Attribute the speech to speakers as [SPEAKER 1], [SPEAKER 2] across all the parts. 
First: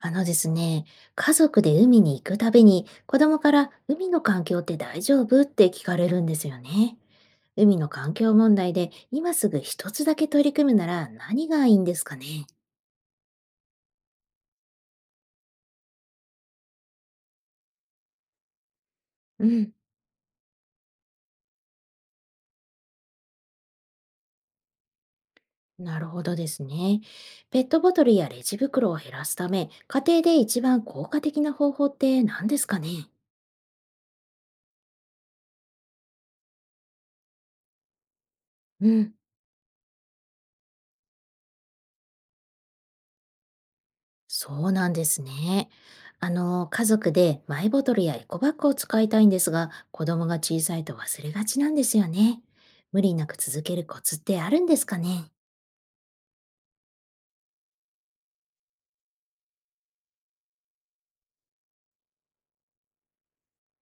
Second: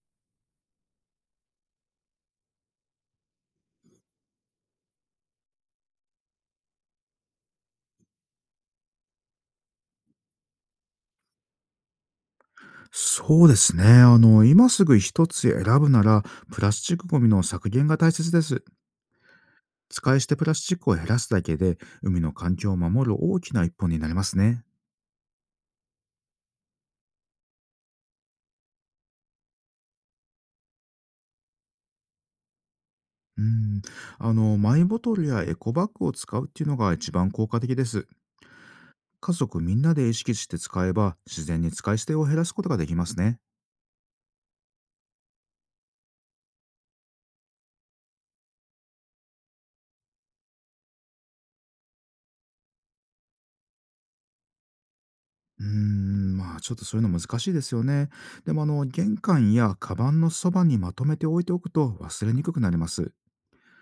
[SPEAKER 1] あのですね、家族で海に行くたびに子供から海の環境って大丈夫って聞かれるんですよね。海の環境問題で今すぐ一つだけ取り組むなら何がいいんですかね。
[SPEAKER 2] そうですね。今すぐ一つ選ぶなら、プラスチックごみの削減が大切です。
[SPEAKER 1] うん。
[SPEAKER 2] 使い捨てプラスチックを減らすだけで、海の環境を守る大きな一歩になりますね。
[SPEAKER 1] なるほどですね。ペットボトルやレジ袋を減らすため、家庭で一番効果的な方法って何ですかね。
[SPEAKER 2] うん。マイボトルやエコバッグを使うっていうのが一番効果的です。
[SPEAKER 1] うん。
[SPEAKER 2] 家族みんなで意識して使えば、自然に使い捨てを減らすことができますね。
[SPEAKER 1] そうなんですね。家族でマイボトルやエコバッグを使いたいんですが、子供が小さいと忘れがちなんですよね。無理なく続けるコツってあるんですかね。
[SPEAKER 2] うーん、まあちょっとそういうの難しいですよね。でも玄関やカバンのそばにまとめて置いておくと忘れにくくなります。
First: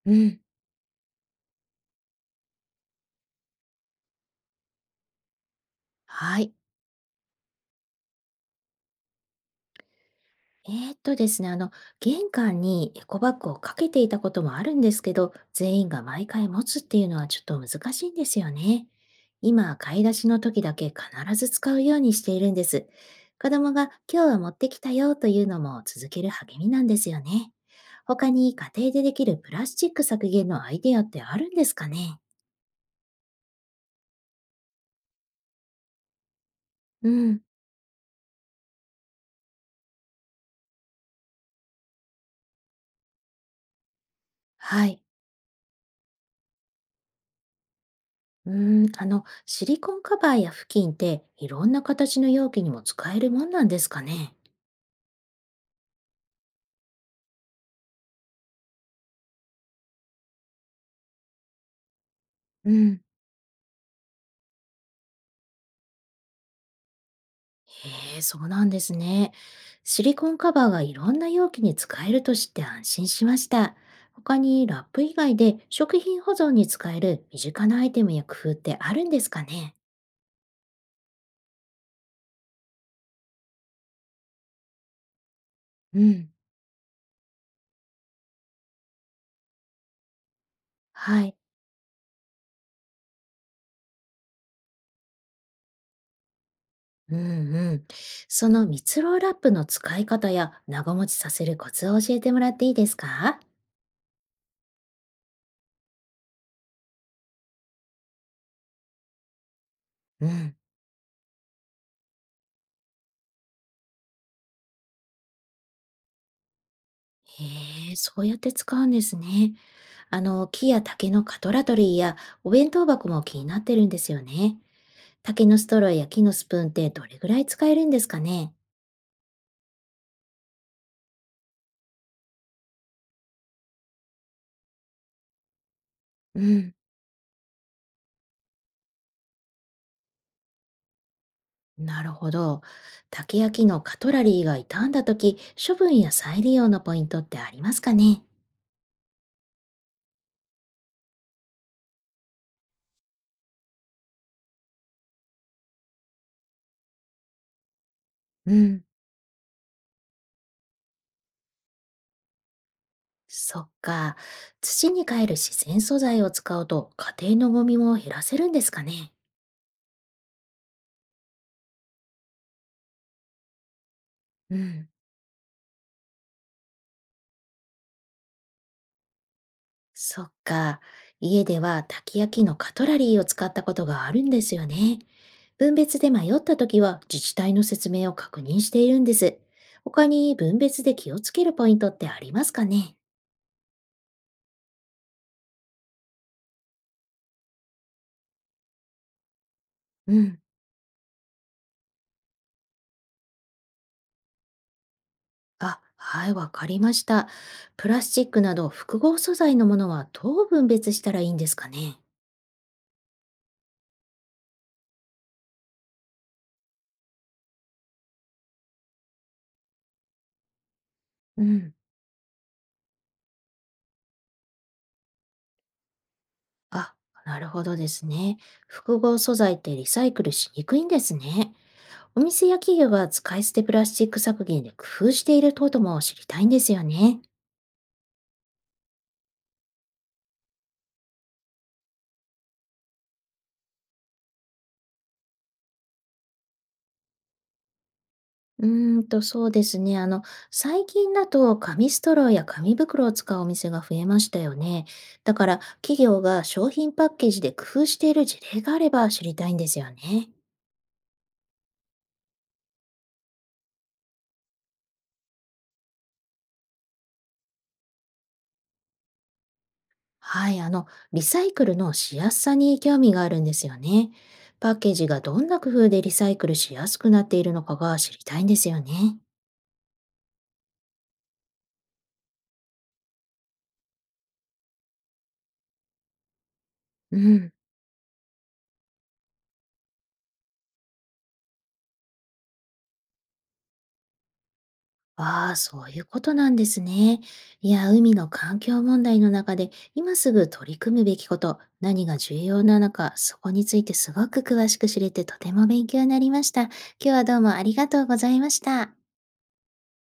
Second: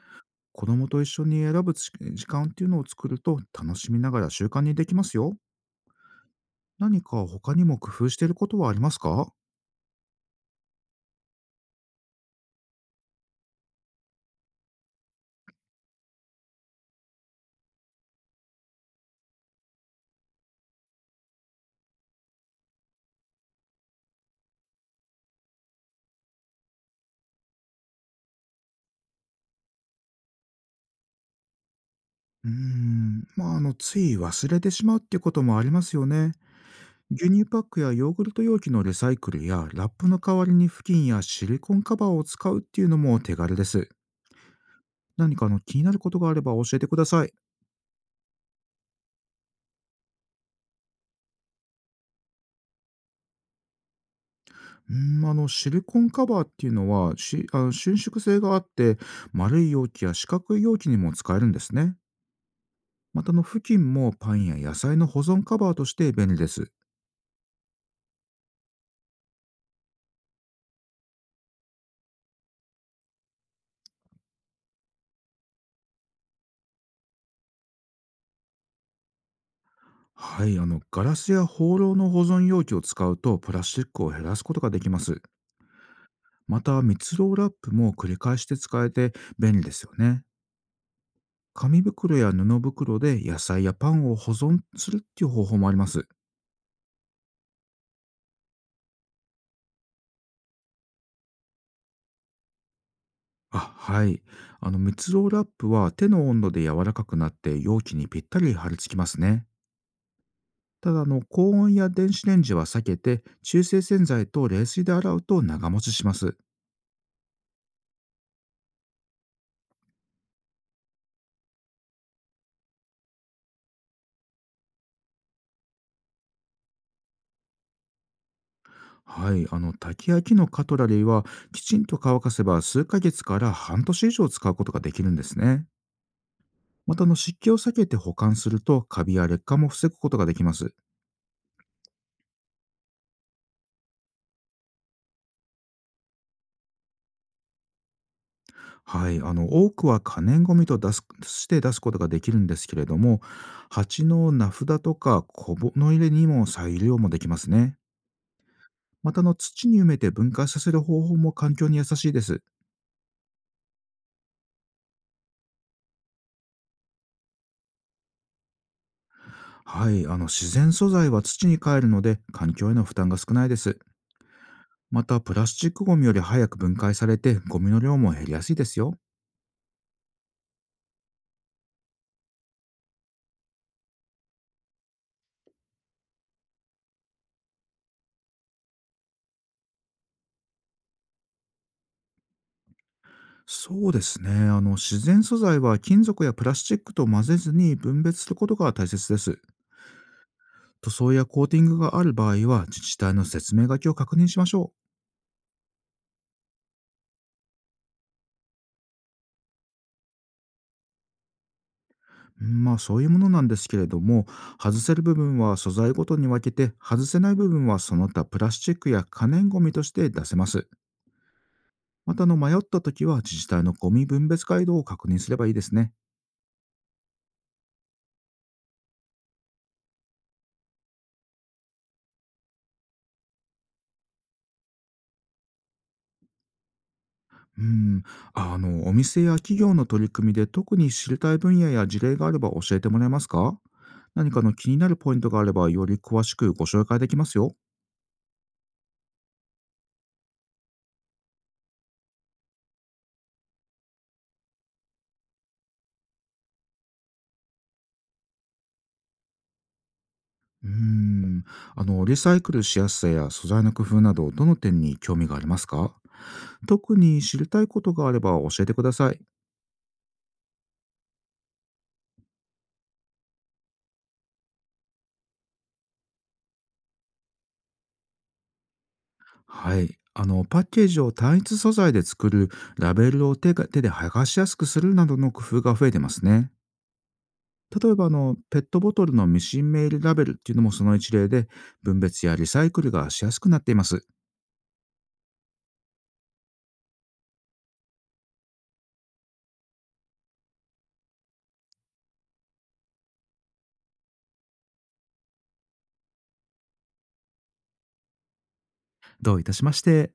[SPEAKER 1] うん。
[SPEAKER 2] 子供と一緒に選ぶ時間っていうのを作ると楽しみながら習慣にできますよ。
[SPEAKER 1] はい。
[SPEAKER 2] 何か他にも工夫していることはありますか？
[SPEAKER 1] ですね、あの、玄関にエコバッグをかけていたこともあるんですけど、全員が毎回持つっていうのはちょっと難しいんですよね。今、買い出しの時だけ必ず使うようにしているんです。子供が今日は持ってきたよというのも続ける励みなんですよね。他に家庭でできるプラスチック削減のアイデアってあるんですかね。
[SPEAKER 2] うーん、まあ、つい忘れてしまうっていうこともありますよね。
[SPEAKER 1] う
[SPEAKER 2] 牛
[SPEAKER 1] ん。
[SPEAKER 2] 乳パックやヨーグルト容器のリサイクルやラップの代わりに布巾やシリコンカバーを使うっていうのも手軽です。
[SPEAKER 1] はい。
[SPEAKER 2] 何か気になることがあれば教えてください。
[SPEAKER 1] シリコンカバーや布巾っていろんな形の容器にも使えるもんなんですかね。
[SPEAKER 2] うーん、シリコンカバーっていうのはしあの伸縮性があって丸い容器や四角い容器にも使えるんですね。
[SPEAKER 1] うん。
[SPEAKER 2] また付近もパンや野菜の保存カバーとして便利です。
[SPEAKER 1] へえ、そうなんですね。シリコンカバーがいろんな容器に使えると知って安心しました。他にラップ以外で食品保存に使える身近なアイテムや工夫ってあるんですかね。
[SPEAKER 2] はい、ガラスや放浪の保存容器を使うとプラスチックを減らすことができます。
[SPEAKER 1] うん。
[SPEAKER 2] また密漏ラップも繰り返して使えて便利ですよね。
[SPEAKER 1] はい。
[SPEAKER 2] 紙袋や布袋で野菜やパンを保存するっていう方法もあります。
[SPEAKER 1] うんうん。その蜜ろうラップの使い方や長持ちさせるコツを教えてもらっていいですか。
[SPEAKER 2] あ、はい。密漏ラップは手の温度で柔らかくなって容器にぴったり貼り付きますね。
[SPEAKER 1] うん。
[SPEAKER 2] ただ高温や電子レンジは避けて中性洗剤と冷水で洗うと長持ちします。
[SPEAKER 1] へえ、そうやって使うんですね。木や竹のカトラトリーやお弁当箱も気になってるんですよね。竹のストローや木のスプーンってどれぐらい使えるんですかね。
[SPEAKER 2] はい、炊き焼きのカトラリーはきちんと乾かせば数ヶ月から半年以上使うことができるんですね。
[SPEAKER 1] うん。
[SPEAKER 2] また湿気を避けて保管するとカビや劣化も防ぐことができます。
[SPEAKER 1] なるほど。竹や木のカトラリーが傷んだ時、処分や再利用のポイントってありますかね。
[SPEAKER 2] はい、多くは可燃ごみと出すして出すことができるんですけれども、鉢の名札とか小物入れにも再利用もできますね。
[SPEAKER 1] うん。
[SPEAKER 2] また土に埋めて分解させる方法も環境に優しいです。
[SPEAKER 1] そっか。土に還る自然素材を使うと家庭のゴミも減らせるんですかね。
[SPEAKER 2] はい、自然素材は土に帰るので環境への負担が少ないです。
[SPEAKER 1] うん。
[SPEAKER 2] また、プラスチックゴミより早く分解されて、ゴミの量も減りやすいですよ。
[SPEAKER 1] そっか。家ではたき焼きのカトラリーを使ったことがあるんですよね。分別で迷ったときは自治体の説明を確認しているんです。他に分別で気をつけるポイントってありますかね。
[SPEAKER 2] そうですね。自然素材は金属やプラスチックと混ぜずに分別することが大切です。
[SPEAKER 1] うん。
[SPEAKER 2] 塗装やコーティングがある場合は、自治体の説明書きを確認しましょ
[SPEAKER 1] あ、はい、わかりました。プラスチックなど複合素材のものはどう分別したらいいんですかね。
[SPEAKER 2] う。うんまあ、そういうものなんですけれども、外せる部分は素材ごとに分けて、外せない部分はその他プラスチックや可燃ゴミとして出せます。
[SPEAKER 1] うん。
[SPEAKER 2] また、迷った時は自治体のゴミ分別ガイドを確認すればいいですね。
[SPEAKER 1] あ、なるほどですね。複合素材ってリサイクルしにくいんですね。お店や企業が使い捨てプラスチック削減で工夫していることも知りたいんですよね。
[SPEAKER 2] うん、お店や企業の取り組みで特に知りたい分野や事例があれば教えてもらえますか？何かの気になるポイントがあればより詳しくご紹介できますよ。
[SPEAKER 1] そうですね。最近だと紙ストローや紙袋を使うお店が増えましたよね。だから、企業が商品パッケージで工夫している事例があれば知りたいんですよね。
[SPEAKER 2] うん、リサイクルしやすさや素材の工夫など、どの点に興味がありますか？特に知りたいことがあれば教えてください。
[SPEAKER 1] はい、リサイクルのしやすさに興味があるんですよね。パッケージがどんな工夫でリサイクルしやすくなっているのかが知りたいんですよね。
[SPEAKER 2] はい。パッケージを単一素材で作る、ラベルを手で剥がしやすくするなどの工夫が増えてますね。
[SPEAKER 1] うん。
[SPEAKER 2] 例えばペットボトルのミシンメールラベルっていうのもその一例で、分別やリサイクルがしやすくなっています。
[SPEAKER 1] ああ、そういうことなんですね。いや、海の環境問題の中で、今すぐ取り組むべきこと、何が重要なのか、そこについてすごく詳しく知れてとても勉強になりました。今日はどうもありがとうございました。
[SPEAKER 2] どういたしまして。